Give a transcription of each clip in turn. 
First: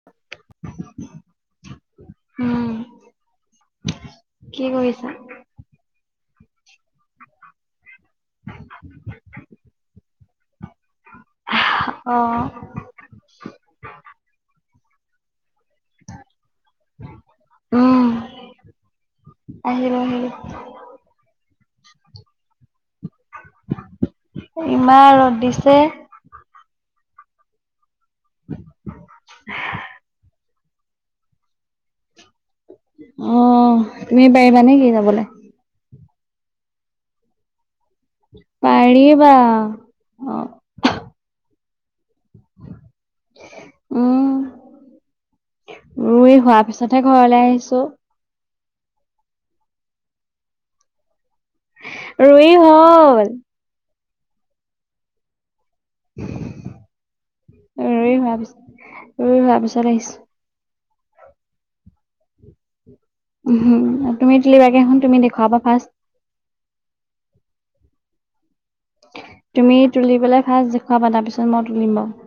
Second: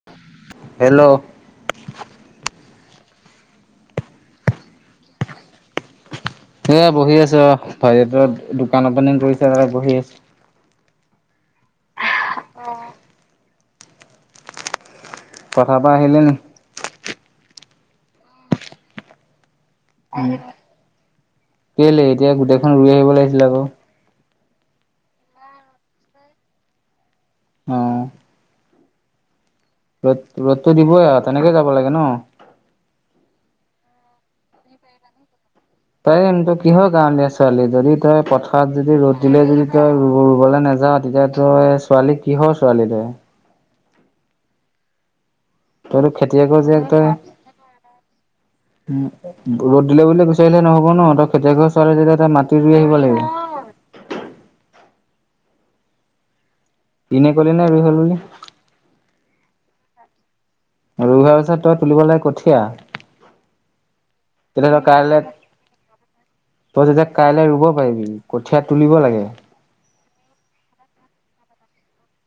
[inaudible] Hello উম কি কৰিছা? এই বহি আছো অ ভাইটি টোৱে দোকান অপেনিং কৰিছে বহি আছোঁ। অঁ। পথাৰ পৰা আহিলে নেকি? উম। আহিলো আহিলো কলে এতিয়া গোটেইখন ৰুই আহিব লাগিছিল আকৌ। ইমান ৰ'দ দিছে। অঁ। [inaudible] ৰ'দ টো দিবই আৰু তেনেকেই যাব লাগে ন। অ তুমি পাৰিবা নেকি যাবলে? পাৰিম তোৰ কিহৰ গাঁৱলিয়া ছোৱালী ছোৱালী যদি তই পথাৰত যদি ৰ'দ পাৰিবা। দিলে যদি তই অ', ৰুবলৈ নাযাওঁ তেতিয়া তই। ছোৱালী কিহৰ ছোৱালী তই? উম তইতো ৰুই হোৱা খেতিয়কৰ জীয়েক পিছতহে ঘৰলৈ আহিছোঁ। উম ৰ'দ দিলে বুলি গুচি আহিলে নহ'ব ন তই খেতিয়কৰ ছোৱালী যেতিয়া এটা মাটি ৰুই আহিব লাগিব। এনে ক'লি নে হ'ল বুলি? ৰুই হোৱা পিছ ৰুই হোৱাৰ পিছত আহিছোঁ। ৰুই হোৱা পিছত তই তুলিব লাগে কটীয়া। উম তুমি তলিবাগেুন তুমি দেখুওৱা বা ফাৰ্ষ্ট। তই তেতিয়াই কাইলৈ ৰুব পাৰিবি কঠীয়া তুলিব লাগে। তুমি তুলি পেলায় ফাৰ্ষ্ট দেখুৱাবা তাৰ পিছত মই তুলিম বাৰু।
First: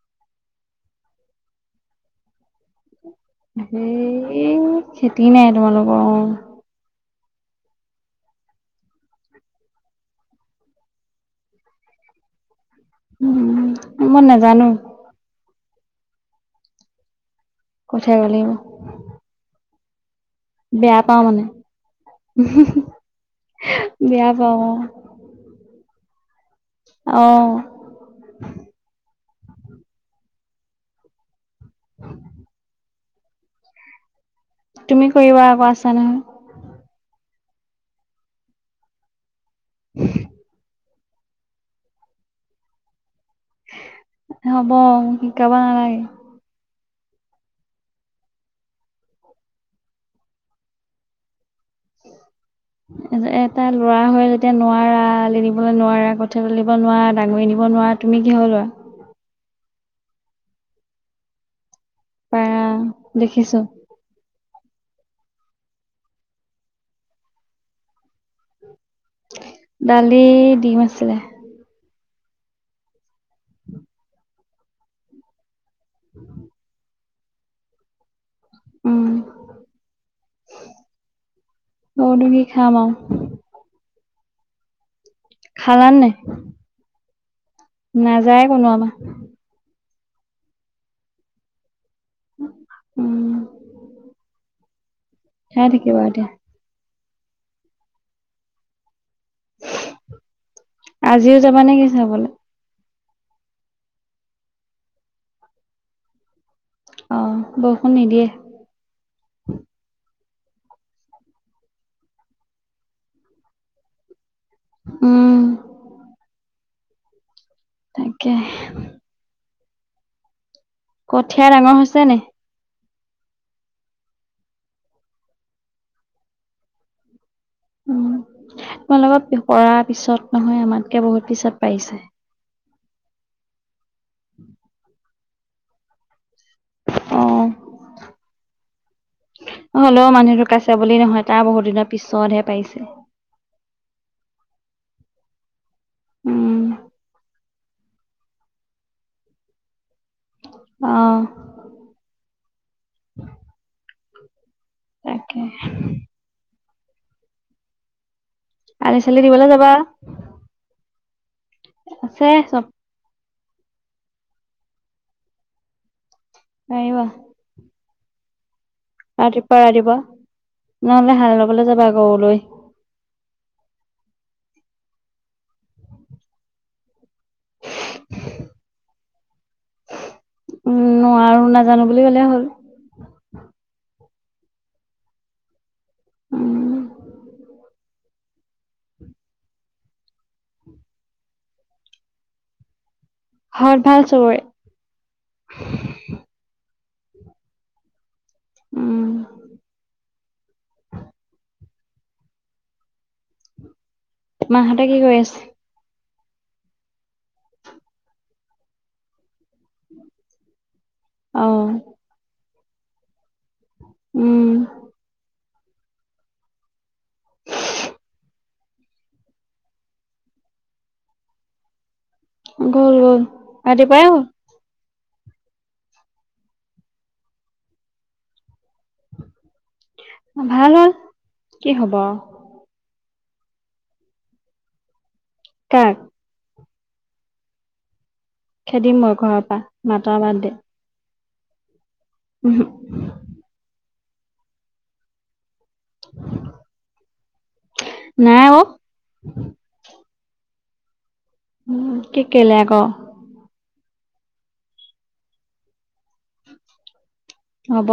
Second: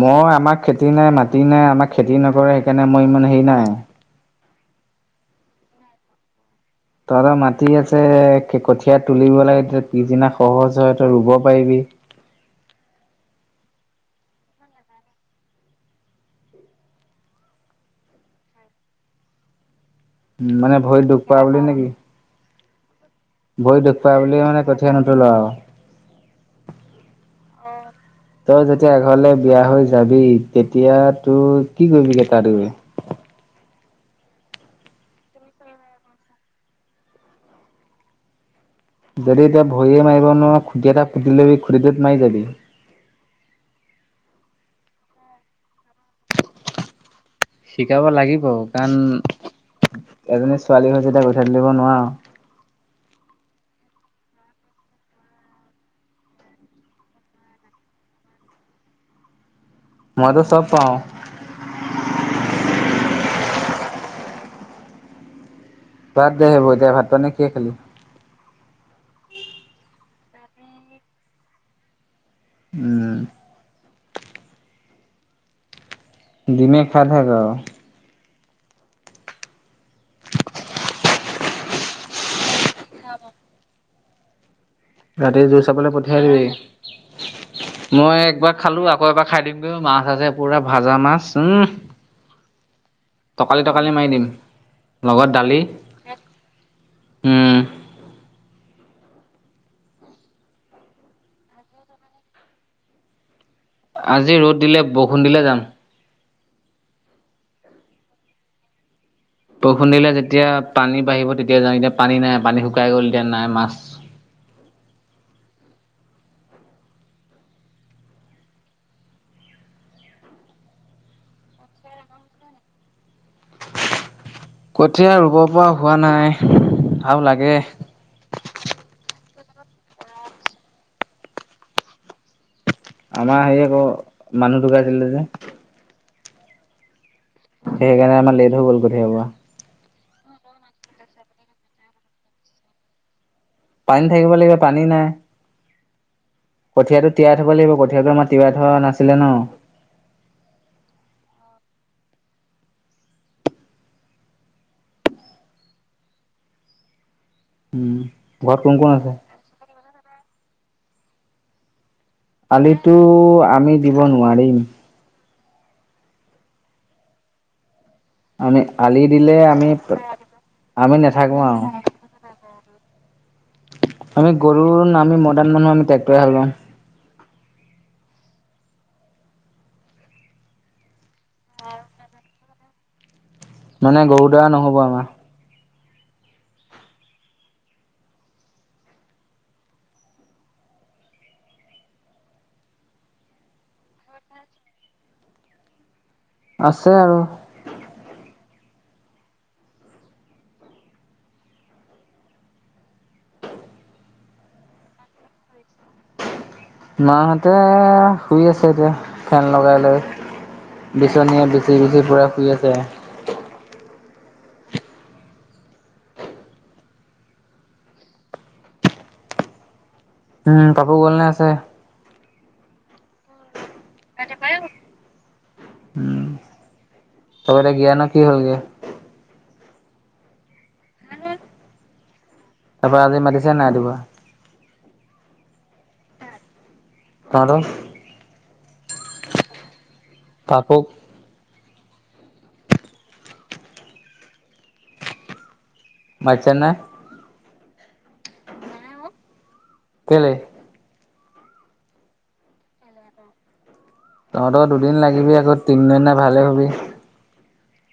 মই আমাক খেতি নাই মাটি নাই আমাক খেতি নকৰে সেইকাৰণে মই ইমান হেৰি নাই। সেই খেতি নাই তোমালোকৰ অঁ। তহঁতৰ মাটি আছে কঠীয়া তুলিব লাগে পিছত পিছদিনা সহজ হয় তই ৰুব পাৰিবি। উম মই নাজানোঁ। কঠীয়া ৰুব লাগিব। উম মানে বেয়া ভৰিত দুখ পাওঁ পোৱা মানে। বুলি নেকি ভৰিত দুখ পায় বেয়া বুলি পাওঁ মানে অ কঠীয়া নোতোলঁ আৰু। অঁ। তই যেতিয়া এঘৰলৈ বিয়া হৈ যাবি তেতিয়া তোৰ কি কৰিবিগে তাত গই? তুমি কৰিবা আকৌ আছা নহয়। যদি তই ভৰিয় মাৰিব নোৱাৰ খুটি এটা পুতি লবি খুটিটো মাৰি যাবি। হ'ব মোক শিকাব নালাগে। শিকাব লাগিব কাৰণ এজনী ছোৱালী হৈ যেতিয়া কঠীয়া তুলিব নোৱাৰ। [inaudible] এটা ল'ৰা হৈ যেতিয়া নোৱাৰা আলি দিবলে নোৱাৰা, কঠীয়া তুলিব নোৱাৰা, ডাঙৰি নিব নোৱাৰা তুমি কিহৰ ল'ৰা। মইটো চব পাৰো। উম দেখিছো। বাদ দে সেইবোৰ এতিয়া। ভাত-পানী কিহে খালি? দালি, ডিম আছিলে। উম। [inaudible] [inaudible] ডিমেই খাই থাক আৰু। উম। আৰুনো কি খাম আও? ৰাতি জোৰ চাবলে খালান নাই পঠিয়াই দিবি। মই নাযায় একবাৰ কোনো খালো আমাৰ আকৌ এবাৰ খাই দিম। মাছ আছে পুৰা ভাজা মাছ। উহ উম তকালি তকালি মাৰি দিম লগত দালি। খাই থাকিবা এতিয়া উম। আজিও যাবা নে কি চাবলে? আজি ৰ'দ দিলে, বৰষুণ দিলে যাম। অ, বৰষুণ নিদিয়ে। বৰষুণ দিলে যেতিয়া পানী বাঢ়িব তেতিয়া যাওঁ। এতিয়া পানী নাই পানী শুকাই গ'ল এতিয়া নাই মাছ। উম। তাকে। কঠীয়া ডাঙৰ হৈছে নে? কঠীয়া ৰুব পৰা হোৱা নাই আৰু লাগে। উম। তোমালোকৰ পৰা পিছত নহয় আমাতকে বহুত পিছত পাৰিছে। আমাৰ হেৰী আকৌ মানুহ ঢুকাইছিলে যে। অ। সেইকাৰণে আমাৰ লেট হৈ গ'ল কঠিয়া পৰা হ'লেও মানুহ ঢোকাইছে বুলি নহয় তাৰ বহুত দিনৰ পিছতহে পাৰিছে। পানী থাকিব লাগিব পানী নাই। উম কঠীয়াটো তিয়াই থব লাগিব কঠীয়াটো আমাৰ তিয়াই থোৱা নাছিলে ন। অ। তাকে। উম। ঘৰত কোন কোন আছে? আলি-চালি দিবলে যাবা। [inaudible] চব আলিটো আমি দিব নোৱাৰিম। পাৰিবা। আমি আলিত ৰাতিপুৱা ৰাতিপুৱা। নহ'লে নাথাকো হাল আৰু বাবলে যাবা গৰু লৈ। আমি গৰুৰ না আমি মডাৰ্ণ মানুহ আমি ট্ৰেক্টৰে হাল বাম। উম, নোৱাৰো নেজানো বুলি ক'লেই হ'ল। মানে গৰুৰ দ্বাৰা নহ'ব আমাৰ। উম। ঘৰত ভাল চবৰে? আছে আৰু। উম। মাহঁতে কি কৰি আছে? মাহঁতে শুই আছে, এতিয়া ফেন লগাই লৈ অ বিচনীয়ে বিচি বিচি পুৰা শুই আছে আও। উম। উম পাপু গ'ল নে আছে? গ'ল গ'ল ৰাতিপুৱাই গল, উম তহঁতৰ জ্ঞানৰ কি হ'লগে। ভাল হ'ল, কি হব আও। তাৰপৰা আজি মাতিছে নাই ৰাতিপুৱা। কাক? তহঁতক। খেদিম মই ঘৰৰ পৰা, মতাৰ বাত ডে। [inaudible] উম। মাতিছে নে। নাই অ'। কেলে? উম, কি কেলেই আকৌ'। তহঁতৰ দুদিন লাগিবি আকৌ তিনদিনা ভালে হবি। হ'ব।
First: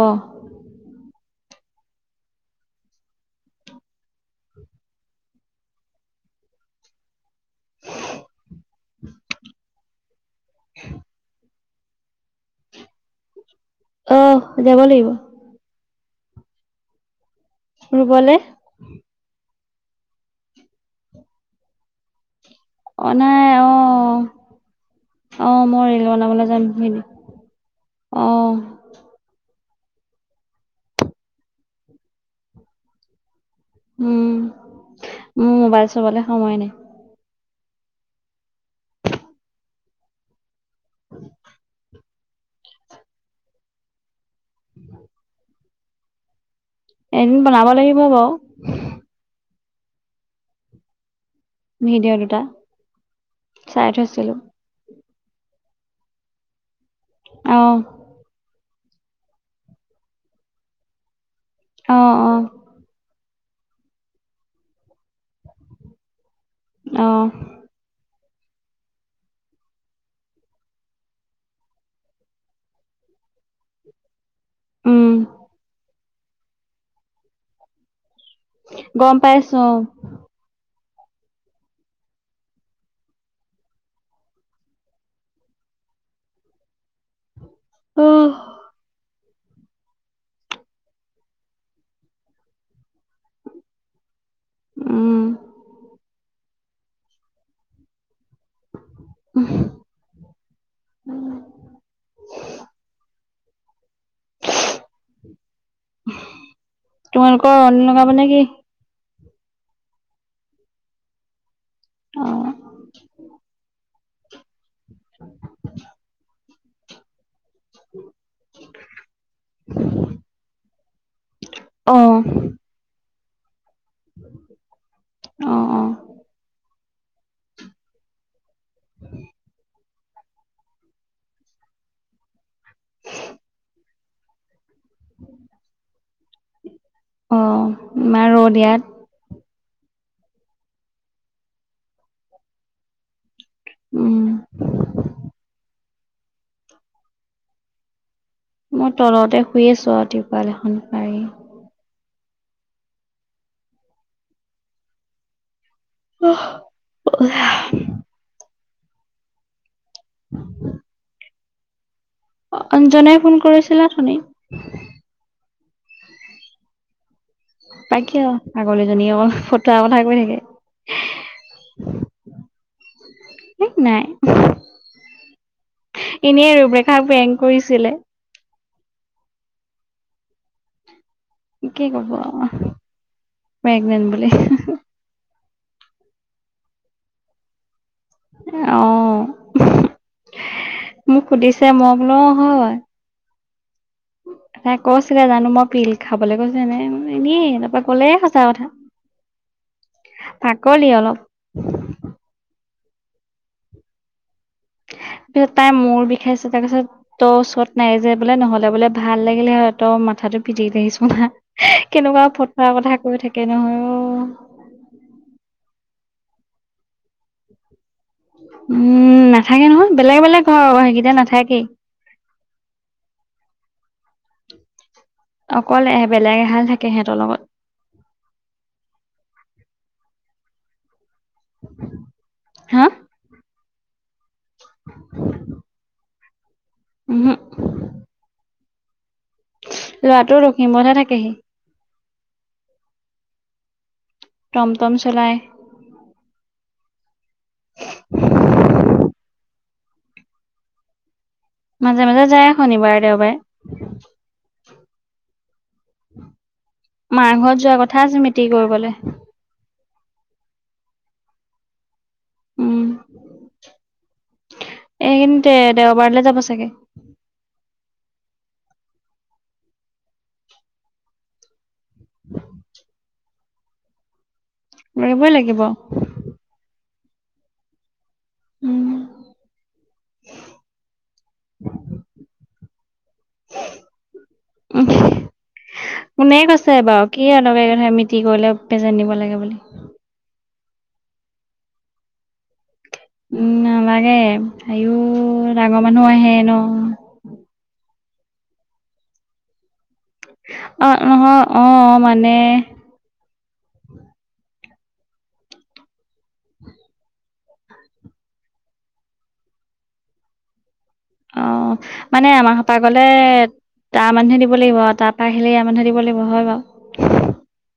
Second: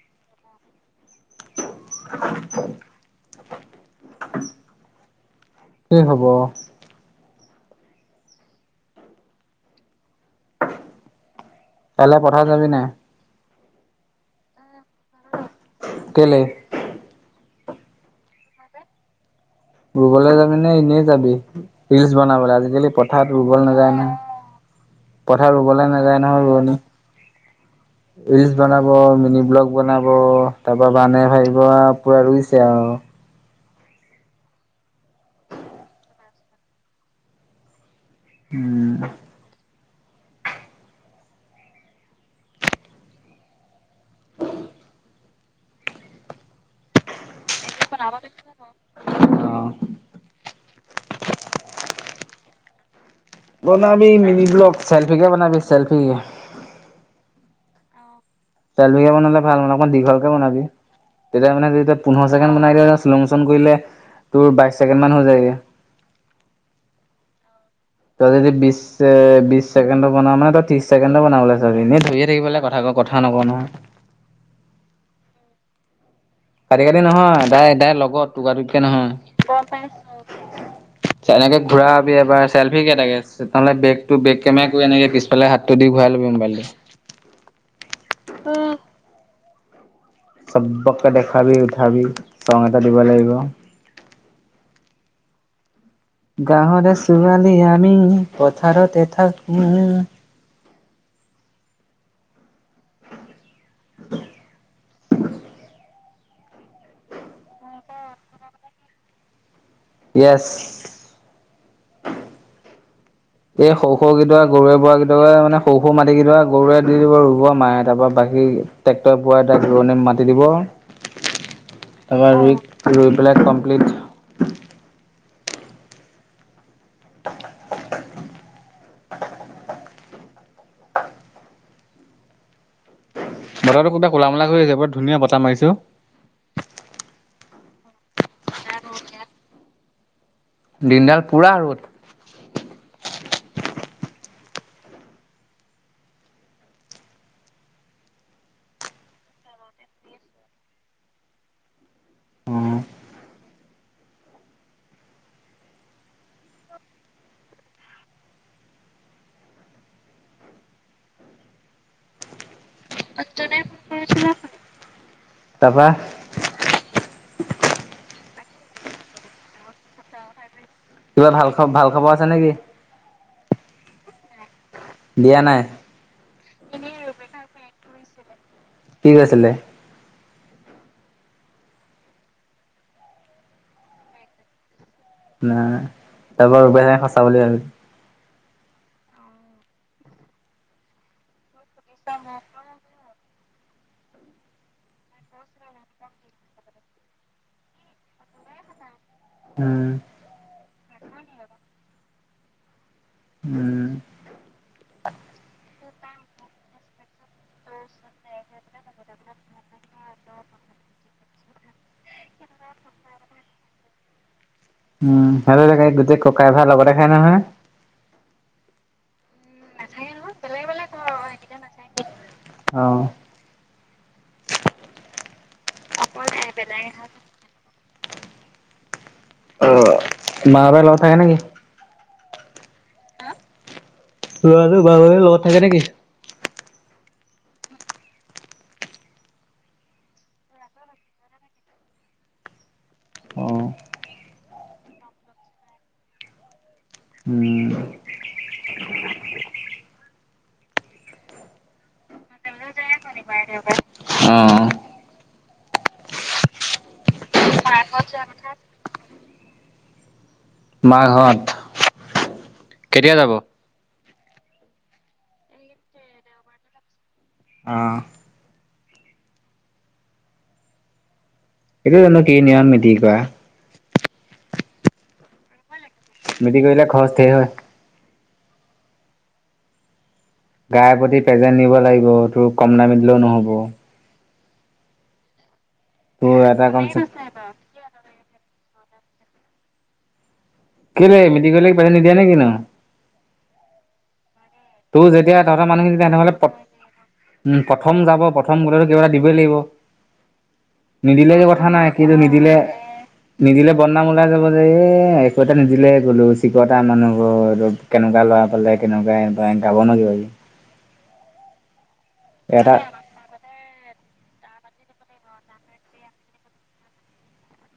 কি হ'ব? কাইলে পথাৰ যাবি নে নাই? অ, যাব লাগিব। কেলে? ৰুবলে। ৰুবলে যাবি নে এনেই যাবি ৰিলচ বনাবলে আজিকালি। অ পথাৰত নাই ৰুবলৈ অ নাযায় নহয়, অ পথাৰত মই ৰুবলৈ ৰিল নাযায় বনাবলৈ নহয় যাম ৰোৱনী। সেইখিনি অ ৰিলছ বনা ব মিনি ব্লগ বনাব, তাৰ পৰা মানুহে ভাবিব পুৰা ৰুইছে আৰু। উম, মোৰ মোবাইল চুবলৈ সময় নাই। উম। [inaudible] এদিন বনাব লাগিব বাও [inaudible] ভিডিঅ' দুটা। চাই বনাবি থৈছিলো মিনি ব্লগ চেল্ফিকে বনাবি চে। অঁ। চেল্ফিকে বনালে অলপ ভাল অকণ দীঘলকে বনাবি তেতিয়া মানে যেতিয়া অ পোন্ধৰ অ ছেকেণ্ড বনাই দিয়। লং চন কৰিলে তোৰ বাইশ ছেকেণ্ড মান হৈ যায়গৈ। অঁ। তই যদি বিশ বিশ ছেকেণ্ড বনা মানেই ত্ৰিশ ছেকেণ্ড বনাবলৈ চাবি। এনে ধৰিয়ে থাকিব লাগে কথা কথা নকও নহয়। উম। কাটি কাটি নহয়, তাই তাই লগত, টুকুৰা টুকুৰিকে নহয়। গম পাইছো [inaudible] এনেকে ঘুৰাবি এবাৰ চেল্ফি কে থাকে, [unintelligible] বেগটো বেগ কেমেৰা কৰি এনেকে এইফালে হাতটো দি ঘৰাই লবি মোবাইলটো। [unintelligible] সবকে দেখাবি উঠাবি, ৰং এটা দিব লাগিব। উম। গাঁৱৰে ছোৱালী আমি, পথাৰতে থাকো। তোমালোকৰ অন লগাব নেকি? ইএছ। অ'। এই সৰু সৰু [unintelligible] গৰুৱে বোৱা কেইটাক মানে সৰু, সৰু মাটি গিদৰা গৰুৱে দি দিব ৰুব মায়ে তাৰ পৰা বাকি, ট্ৰেক্টই বোৱাই [unintelligible] ৰুৱণি মাতি দিব। তাৰপৰা, অ ৰুই ৰুই পেলাই কমপ্লিট অ'। [inaudible] বতৰটো গোটেই কোলা, মূলা কৰি আহিছে, বৰ ধুনীয়া বতাহ মাৰিছে অ'। অ', ইমান ৰ'দ ইয়াত। দিন ডাল পুৰা ৰ'দ। উম। মই তলতে শুই আছো আৰু তিৰপাল এখন পাৰি। উম। [inaudible] [inaudible] অঞ্জজনাই ফুন কৰিছিলে অঠনি। তাৰপা তাকে আৰু, পাগলীজনী অ' ফতোৱা কথা কৈ থাকে। কিবা ভাল খ, ভাল খবৰ আছে নেকি? হেই, নাই। দিয়া নাই। এনেই আৰু বেকাৰ প্ৰেংক কৰিছিলে। কি কৈছিলে? কি কব আৰু, প্ৰেগনেণ্ট বুলি। নাই, [unintelligible] সঁচা বুলি ভাবি অ', মোক সুধিছে, মই বোলো অ' হয়। তাই কৈছিলে জানো, মই পিল খাবলৈ [unintelligible] কলে সঁচা কথা। [inaudible] উম। পাগলি অলপ। উম। পিছত তাইৰ মূৰ বিষাইছে, তাৰপিছত ত' ওচৰত নাই যে বোলে নহ'লে বোলে ভাল লাগিলে হয়, তই মাথাতটো পিটি থ আহিছোন হা। কেনেকুৱা ফটোৱা কথা কৈ থাকে নহয়। উম, ভালে লাগে গোটেই ককাই-ভাই লগতে খাই নহয়। উম' নাথাকে নহয়, বেলেগ বেলেগ ঘৰ সেইকেইটা নাথাকেই। অ। অকল বেলেগ এহাল থাকে সেহঁতৰ লগত। অ' মা, বাই লগত থাকে নেকি? হা? ল'ৰাটো বাপেৰৰ লগত থাকে নেকি? ওহোঁ। লৰাটো লখিমপুৰতে থাকে হি। অঁ। টমটম চলাই। উম'। মাজে মাজে যায়, শনিবাৰে, অ', দেওবাৰে। মাৰ ঘৰত যোৱা কথা আছে মিতি কৰিবলে। মা ঘৰত, কেতিয়া যাব? এইকিদিনতে দেওবাৰলে যাব চাগে। অঁ। এইটো জানো কি নিয়ম মিটিং কৰা। কৰিবই লাগিব। মিটিং কৰিলে খৰচ ধেই হয়। উম'। গাই পতি পেজেণ্ট নিব লাগিব, তোৰ কম দামি দিলেও নহ'ব। [unintelligible] তোৰ কোনে এটা কৈছে কমচে বাও, কি অদৰকাৰী কথা মিট টি কৰিলে পেজেণ্ট নিব লাগে বুলি। কেলে মিটিং কৰিলে কি পেজেণ্ট নিদিয়ে নে কি নো? উম' নালাগে, আইও তোৰ যেতিয়া তহঁতৰ ডাঙৰ মানুহখিনি মানুহ তেহেঁতৰ আহে ঘৰলে প ন। উম' প্ৰথম যাব, প্ৰথম গ'লেতো কিবা এটা দিবই লাগিব। অ', নিদিলে নহয় একো কথা নাই, অ', কিন্তু মানে নিদিলে নিদিলে বদনাম ওলাই যাব যে, এ একো এটা নিদিলে গ'লো চিকটা মানুহ ঘৰ। কেনেকুৱা ল'ৰা পালে, কেনেকুৱা ইহঁতৰ গাব ন' কিবা কিবি। অ' মানে আমাৰ ঘৰৰ পা এটা গলে। তাৰ মানুহে দিব লাগিব, তাপা আহিলে ইয়াৰ মানুহে দিব লাগিব, হয় বাৰু।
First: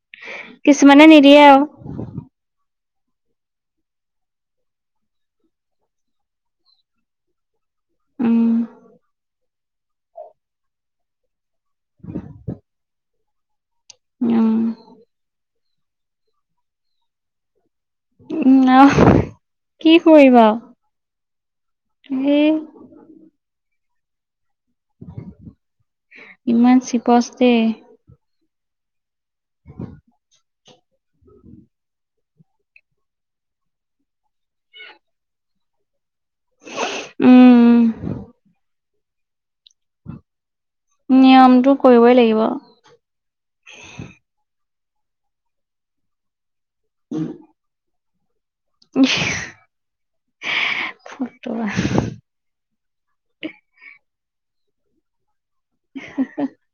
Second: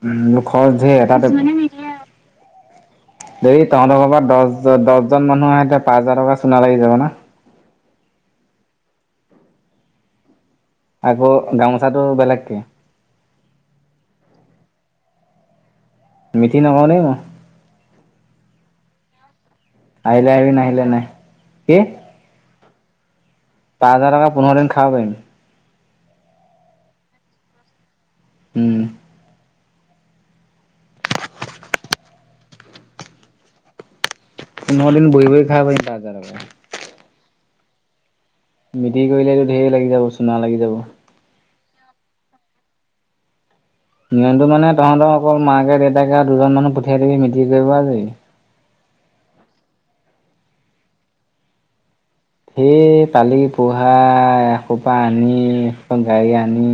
উম' খৰচ ধেৰ কিছুমানে এটা, কিছুমানে আৰু নিদিয়ে আও। যদি তহঁতৰ ঘৰৰ পা দহ দহজন মানুহ আহে, তেতিয়া পাঁচ হাজাৰ টকা চোনা লাগি যাব ন? উম'। আকৌ গামোচাটো বেলেগকে। অ'। মিটিৰ নহওঁ দেই মই। উম' অহ' কি আহিলে কৰিবা আহিবি নাহিলে নাই আৰু হে। পাঁচহাজাৰ টকা পোন্ধৰ দিন খাব পাৰিম। ইমান চিপচ দেই। উম'। [inaudible] পোন্ধৰ দিন বহি বহি খাব পাৰিম, পাঁচ হাজাৰ টকাত। উম'। মিটিৰ কৰিলেতো ঢেৰ লাগি যাব, চুনা লাগি যাব। নিয়মটো কৰিবই লাগিব। নিয়মটো মানে, তহঁতৰ অকল মাকে-দেউতাকে আৰু দুজন মানুহ পঠিয়াই দিবি মিতিৰ কৰিব আজৰি। উম। [inaudible] এই পালি-পোহা এসোপা আনি গাড়ী আনি।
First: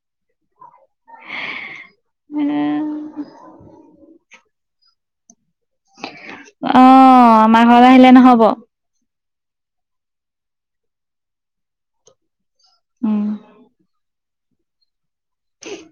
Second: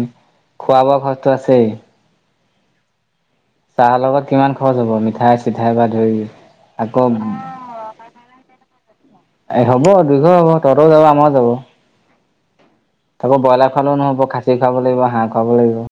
খোৱা-বোৱা খৰচটো আছেই। চাহৰ লগত কিমান খৰচ হ'ব, মিঠাই-চিঠাই পৰা ধৰি, অ আকৌ আমাৰ ঘৰলৈ আহিলে নহ'ব এ, হ'ব দুইঘৰে হ'ব তহঁতৰো যাব, আমাৰো যাব। উম তাকে ব্ৰইলাৰ খোৱালেও নহ'ব, খাছি খুৱাব লাগিব, হাঁহ খুৱাব লাগিব।